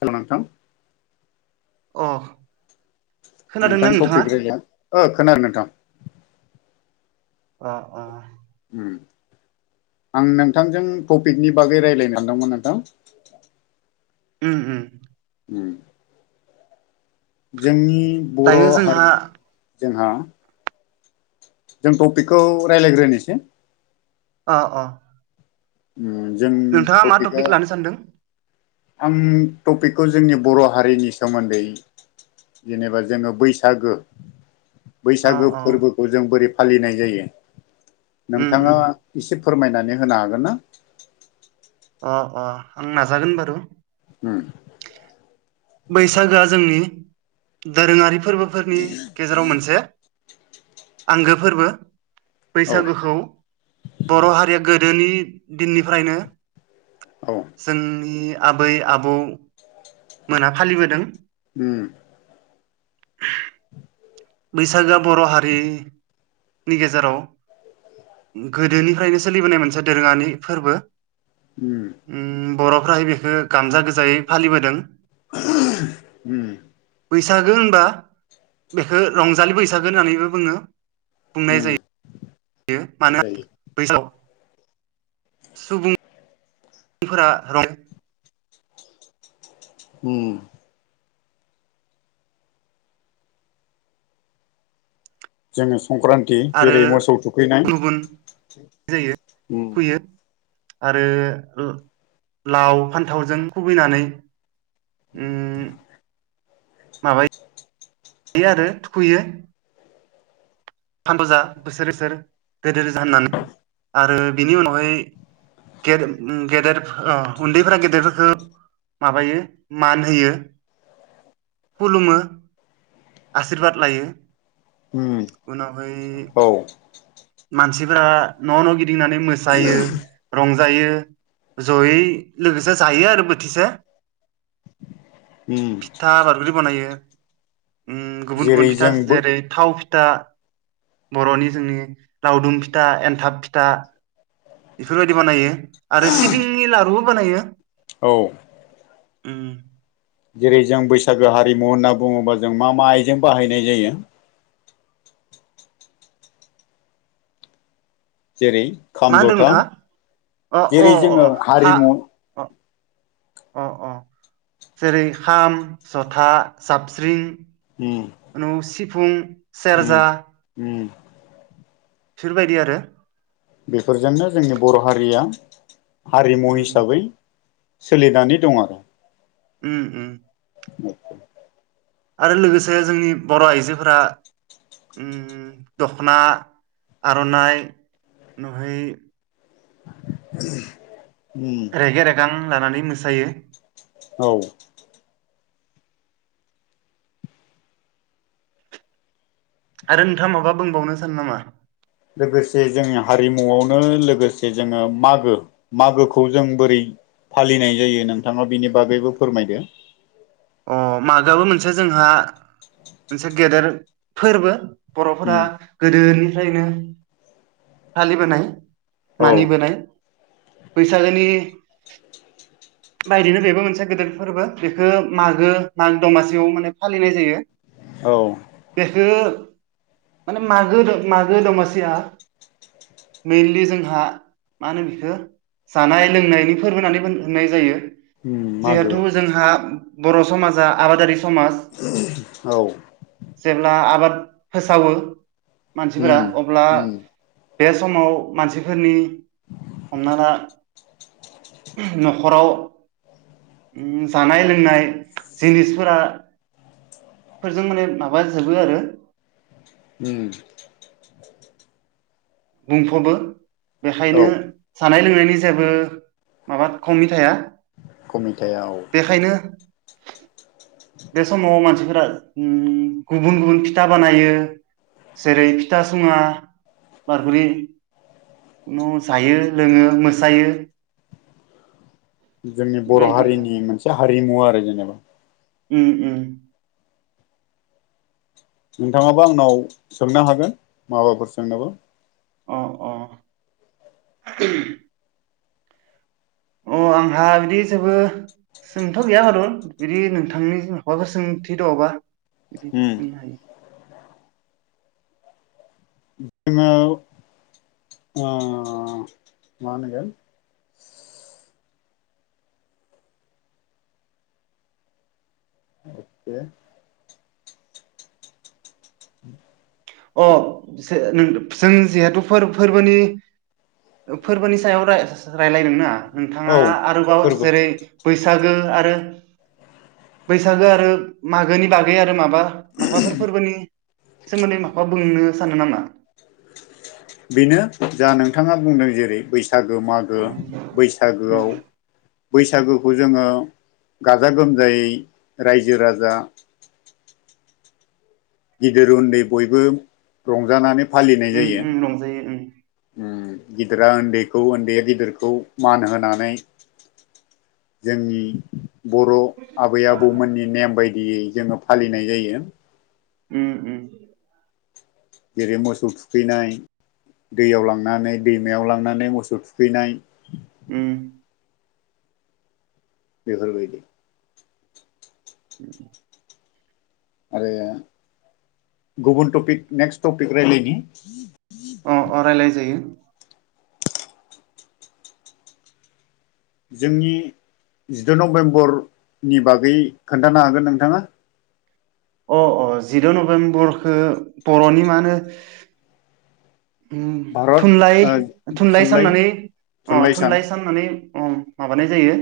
जागोन नोंथां। अ। खोनादोंना नोंथांनि नोंथाङा? टपिक राय [unintelligible] ओ खोनादो नोंथां। अ अ। उम। आं नोंथांजों टपिकनि बागै रायलायनो सानदोंमोन नोंथां। उम उम। उम। जोंनि बर' दायो जोंहा हारिनि जोंहा जों टपिकखौ रायलायग्रोनिसै। अ अ। उम जों नोंथाङा मा टपिकआ टपिक लानो सानदों? आं टपिकखौ जोंनि बर' हारिनि सोमोन्दै जेनेबा जोङो बैसागो। अ बैसागो अ फोरबोखौ जों बोरै फालिनाय जायो उम नोंथाङा उम एसे फोरमायनानै होनो हागोन ना? अ अ आं नाजागोन बारु। उम। बैसागोआ जोंनि दोरोङारि फोरबोफोरनि गेजेराव मोनसे। आंगो फोरबो औ बैसागुखौ बर' हारिया गोद‌ दोनि दिननिफ्रायनो औ जोंनि आबै आबौ मोना फालिबोदों। उम बैसागोआ बर' हारिनि गेजेराव गोदोनिफ्रायनो सोलिबोनाय मोनसे दोरोङानि फोरबो। उम उम बर'फ्राहाय बेखो गानजा गोजायै फालिबोदों। उम। बैसागो होनबा बेखौ रंजालि बैसागो होननानैबो बुङो बुंनाय उम जायो। यो मानो जायो बैसागो सुबुं फोरा रं उम। जोङो संक्रान्ति आरो जेरै मोसौ थुखैनाय गुबुन जायो उम फैयो आरो लाव फान्थावजों खुबैनानै उम माबायो आरो थुखुयो। फानबाजा बोसोर- बोसोर गेदेरजा होननानै आरो बेनि उनावहाय गेद उम गेदेर ओ उन्दैफोरा गेदेरफोरखो माबायो मान होयो। खुलुमो आसिरबाद लायो। उनावहाय औ मानसिफोरा न' न' गिदिंनानै मोसायो रंजायो जयै लोगोसे जायो आरो बोथिसे। उम फिथा बायदि बनायो। उम गुबुन- गुबुन जेरै फिथा जों जेरै थाव फिथा बर'नि जोंनि लावदुम फिथा, एनथाब फिथा बेफोरबायदि बानायो आरो सिबिंनि लारुबो बानायो। औ उम जेरै जों बैसागो हारिमु होनना बुङोबा जों मा मा आइजों बाहायनाय जायो? जेरै खाम मा होनदों जथा नोंथाङा अ -अ जेरै जोङो -अ हा हारिमु अ अ- अ जेरै खाम जथा जाबस्रिं उम नु सिफुं सेरजा उम- उम बिफोरबायदि आरो। बेफोरजोंनो जोंनि बर' हारिया हारिमु उम हिसाबै सोलिनानै दं आरो। उम- उम [unintelligible] आरो लोगोसे जोंनि बर' आइजोफोरा उम दखना, आर'नाइ नुहै [unintelligible] रेगे रेगां लानानै मोसायो। औ आरो नोंथाङा माबा बुंबावनो सानो नामा। लोगोसे जोंनि हारिमुआवनो लोगोसे जोङो मागो मागोखौ जों बोरै फालिनाय जायो नोंथाङा बिनि बागैबो फोरमायदो। अ मागोबो मोनसे जोंहा मोनसे गेदेर फोरबो। बर'फोरा उम गोदोनिफ्रायनो फालिबोनाय औ मानिबोनाय बैसागोनि बायदिनो बेबो मोनसे गोदिर फोरबो बेखो मागो माग दमासियाव माने फालिनाय जायो। औ बेखो माने मागो -मागो दमासिया मेइनलि जोंहा मा होनो बिखौ जानाय लोंनायनि फोरबो होननानै होननाय जायो। उम मागो जिहेथु जोंहा बर' समाजा आबादारि समाज औ जेब्ला आबाद फोसावो मानसिफोरा उम अब्ला उम बे समाव मानसिफोरनि हमना ला न'खराव उम जानाय लोंनाय जिनिस फोरा फोरजों माने माबा जोबो आरो उ बुंफबो औ बेखायनो जानाय लोंनायनि जेबो माबा खमनि थाया खमिथाया औ बेखायनो बे समाव मानसिफोरा उम गुबुन गुबुन फिथा बानायो जेरै फिथा सुङा बारगि उाव जायो लोङो मोसायो जोंनि बर बेबायदि आरो हारिनि मोनसे हारिमु आरो जेनेबा उओ ओ नोंथाङाबा आंनाव सोंनो हागोन माबाफोर सोंनोबो अ अ अ आंहा बिदि जेबो जोंथ गैया खार बिदि नोंथांनि माबाफोर सोंथि दङबा बिदि बिदि उम सोंनो हायो [unintelligible] [inaudible] ओ मा होनगोन बे अ जों जिहेथु फोरबोनि फोरबोनि सायाव रायलाय दोंना औ नोंथाङा आरोबाव फोरबो जेरै बैसागो आरो बैसागो आरो मागोनि बागै आरो माबा माबाफोर फोरबोनि सोमोन्दै मा बुंनो सानो नामा बेनो जा नोंथाङा बुंदों जेरै बैसागो मागो गो उम, उम, बैसागोआव बैसागुखौ जोङो गाजा गोमजायै रायजो राजा गिदिर उन्दै बयबो रंजानानै फालिनाय जायो उम, रंजायो उम, गिदिरा उन्दैखौ उन्दैया गिदिरखौ मान होनानै जोंनि बर आबै आबौमोननि नेम बायदियै जोङो फालिनाय जायो उम उम जेरै मोसौ थुखैनाय दैयाव लांनानै दैमायाव लांनानै मोसौ थुखैनाय उ बेफोरबायदि उ आरो गुबुन टपिक नेक्स्ट टपिक राय्लायनि अ अ रायज्लाय जायो जोंनि जिद नभेम्बरनि बागै खोन्थानो हागोन नोंथाङा अ अ जिद नभेम्बरखो बरनि मा होनो भारत थुनलाइ ओ थुनलाइ साननानै अ थुनलाइ साननानै अ माबानाय जायो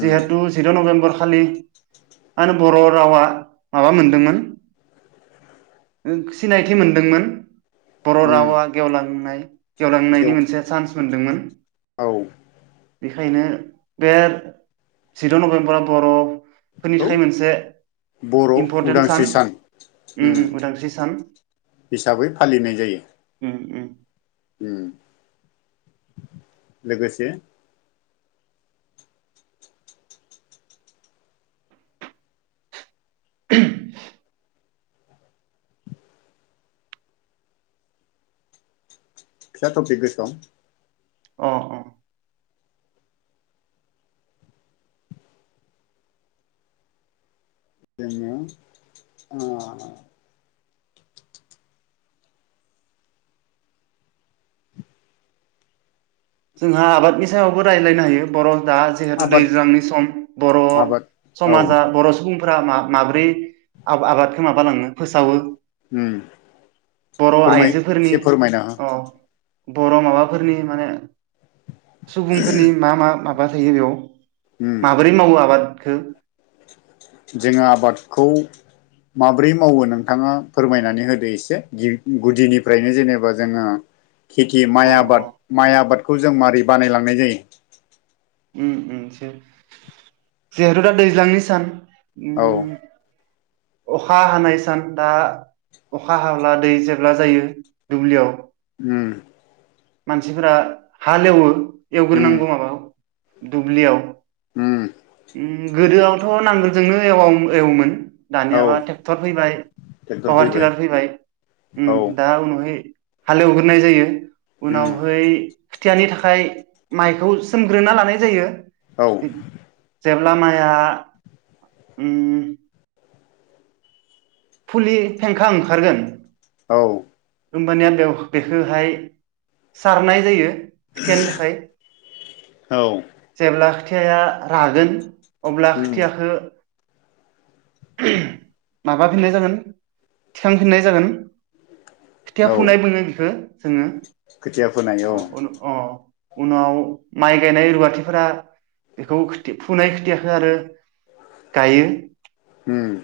उम जिहेथु जिद' नभेम्बर खालि आरो बर रावा माबा मोनदोंमोन सिनायथि मोनदोंमोन बर उम रावा गेवलांनाय गेवलांनायनि बेयाव मोनसे चान्स मोनदोंमोन औ बेखायनो बे जिद नभेम्बराव बर फोरनि थाखाय मोनसे बर' इम्परटेन्ट उदांस्रि सान उम उदांस्रि सान हिसाबै फालिनाय जायो उम उम उ लोगोसे [unintelligible] [inaudible] फिसा टपिक गोसोआव [unintelligible] अ अ जोङो ओ जोंहा आबादनि सायावबो रायलायनो हायो बर' दा जिहेतु आबाद दैज्लांनि सम बर' आबाद औ समाजा बर' सुबुं फोरा मा माब्रै आबा आबादखो माबालाङो फोसावो उम बर' फोरमाय आइजोफोरनि एसे फोरमायना हो अ बर' माबाफोरनि माने सुबुंफोरनि मा मा माबा थायो बेयाव उम माबोरै मावो आबादखो जोङो आबादखौ माब्रै मावो नोंथाङा फोरमायनानै होदो एसे [unintelligible] गुदिनिफ्रायनो जेनेबा जोङा खेथि माइ अ अ आबाद माइ आबादखौ जों माबारै बानायलांनाय जायो। उम उम सो जिहेथु दा दैज्लांनि सान औ [unintelligible] अखा हानाय सान दा अखा हाब्ला दै जेब्ला जायो दुब्लियाव उम मानसिफोरा हाल एवो उम एवग्रोनांगौ माबायाव दुब्लियाव उम उम गोदोआवथ' नांगोलजोंनो एव [unintelligible] एवोमोन औ दानियाबा थेक्थर फैबाय पावार टिलार फैबाय उम औ दा उनावहाय हालेवगोरनाय जायो उम उनावहै खोथियानि थाखाय माइखौ सोमग्रोना लानाय जायो। औ जेब्ला माइया उम फुलि फेंखा ओंखारगोन औ होमबानिया बेयाव बेखोहाय सारनाय जायो। खोथियानि थाखाय औ जेब्ला खोथिया रागोन अब्ला उम खोथियाखो [unintelligible] माबा फिननाय जागोन थिखांफिननाय जागोन खोथिया औ फुनाय बुङो बेखौ जोङो खोथिया फोनाय अ औ उन अ [unintelligible] उनाव माइ गायनाय रुवाथिफोरा बेखौ खोथ [unintelligible] फुनाय खोथियाखो आरो गायो उम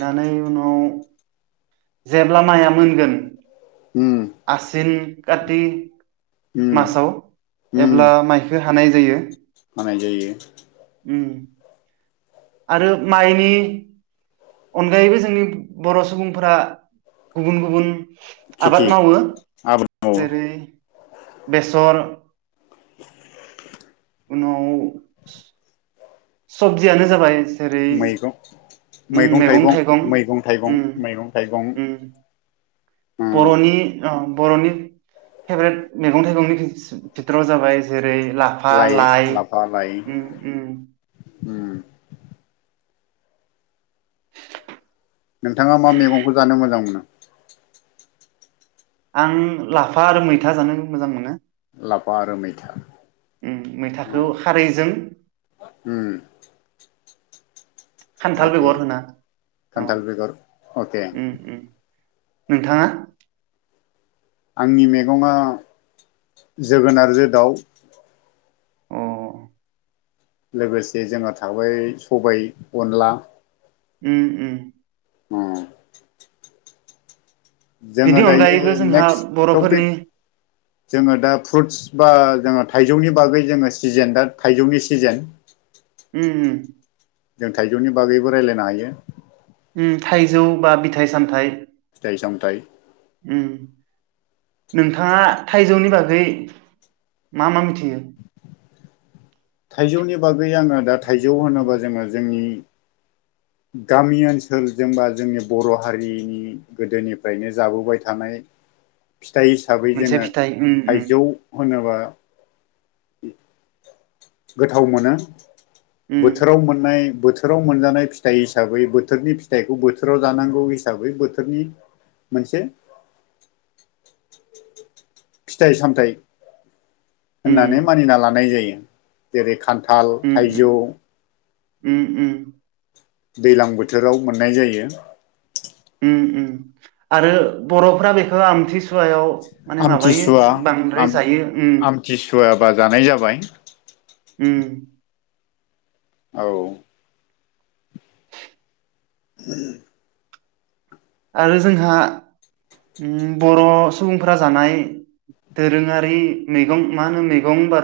[unintelligible] नानै उनाव जेब्ला माइआ मोनगोन उम आसिन काति उम मासाव उम एब्ला माइखो हानाय जायो। हानाय जायो उम आरो माइनि अनगायैबो जोंनि बर' सुबुंफोरा गुबुन गुबुन आबाद खेथि मावो आबाद मावो जेरै बेसर उनाव सबजियानो जाबाय जेरै मैगं उम मैगं मेगं थाइगं मैगं थाइगं उम मैगं थाइगं उम उम बर'नि ओ बर'नि फेभरेट मेगं थाइगंनि भि भितोराव जाबाय जेरै लाफा लाइ लाफा लाइ उम उम उम नोंथाङा मा मेगंखौ जानो मोजां मोनो? आं लाफा आरो मैथा जानो मोजां मोनो। लाफा आरो मैथा उम उम मैथाखौ खारैजों उम खान्थाल अके बेगर होना अ खान्थाल बेगर अके नोंथांङा। आंनि मैगंङा जोगोनारजो दाउ। अ लोगोसे जोंहा थाबाय सबाय अनला। उम उम ह। जोङो बिनि दायो अनगायैबो जोंहा नेक्स्ट बर'फोरनि टपिक जोङो दा फ्रुतस बा जोङो थाइजौनि बागै जोङो सिजेन दा थाइजौनि सिजेन। उम उम जों थाइजौनि बागैबो रायजलायनो हायो। उम थाइजौ बा बिथाइ सामथाइ। फिथाय सामथाय। उम नोंथाङा थाइजौनि बागै मा मा मिथियो? थाइजौनि बागै आङो दा थाइजौ होनोबा जोङो जोंनि गामि ओनसोल जेनबा जोंनि बर' हारिनि गोदोनिफ्रायनो जाबोबाय थानाय ए। फिथाइ हिसाबै जोङो थाइजौ होनोबा गोथाव मोनो। बोथोराव उम मोननाय बोथोराव मोनजानाय फिथाइ हिसाबै बोथोरनि फिथायखौ बोथोराव जानांगौ हिसाबै बोथोरनि मोनसे फिथाइ सामथाइ होननानै मानिना लानाय जायो जेरै खान्थाल उम उम थाइजौ। उम उम। दैज्लां बोथोराव मोननाय जायो। ओम ओम आरो बर'फोरा बेखो आमथि सु सुवायाव माने माबायो आमथिसुवा आम बांद्राय जायो। आमथिसुवाबा जानाय जाबाय उम औ। औ। आरो जोंहा ओम बर' सुबुंफोरा जानाय दोरोङारि मैगं मा होनो मैगं बार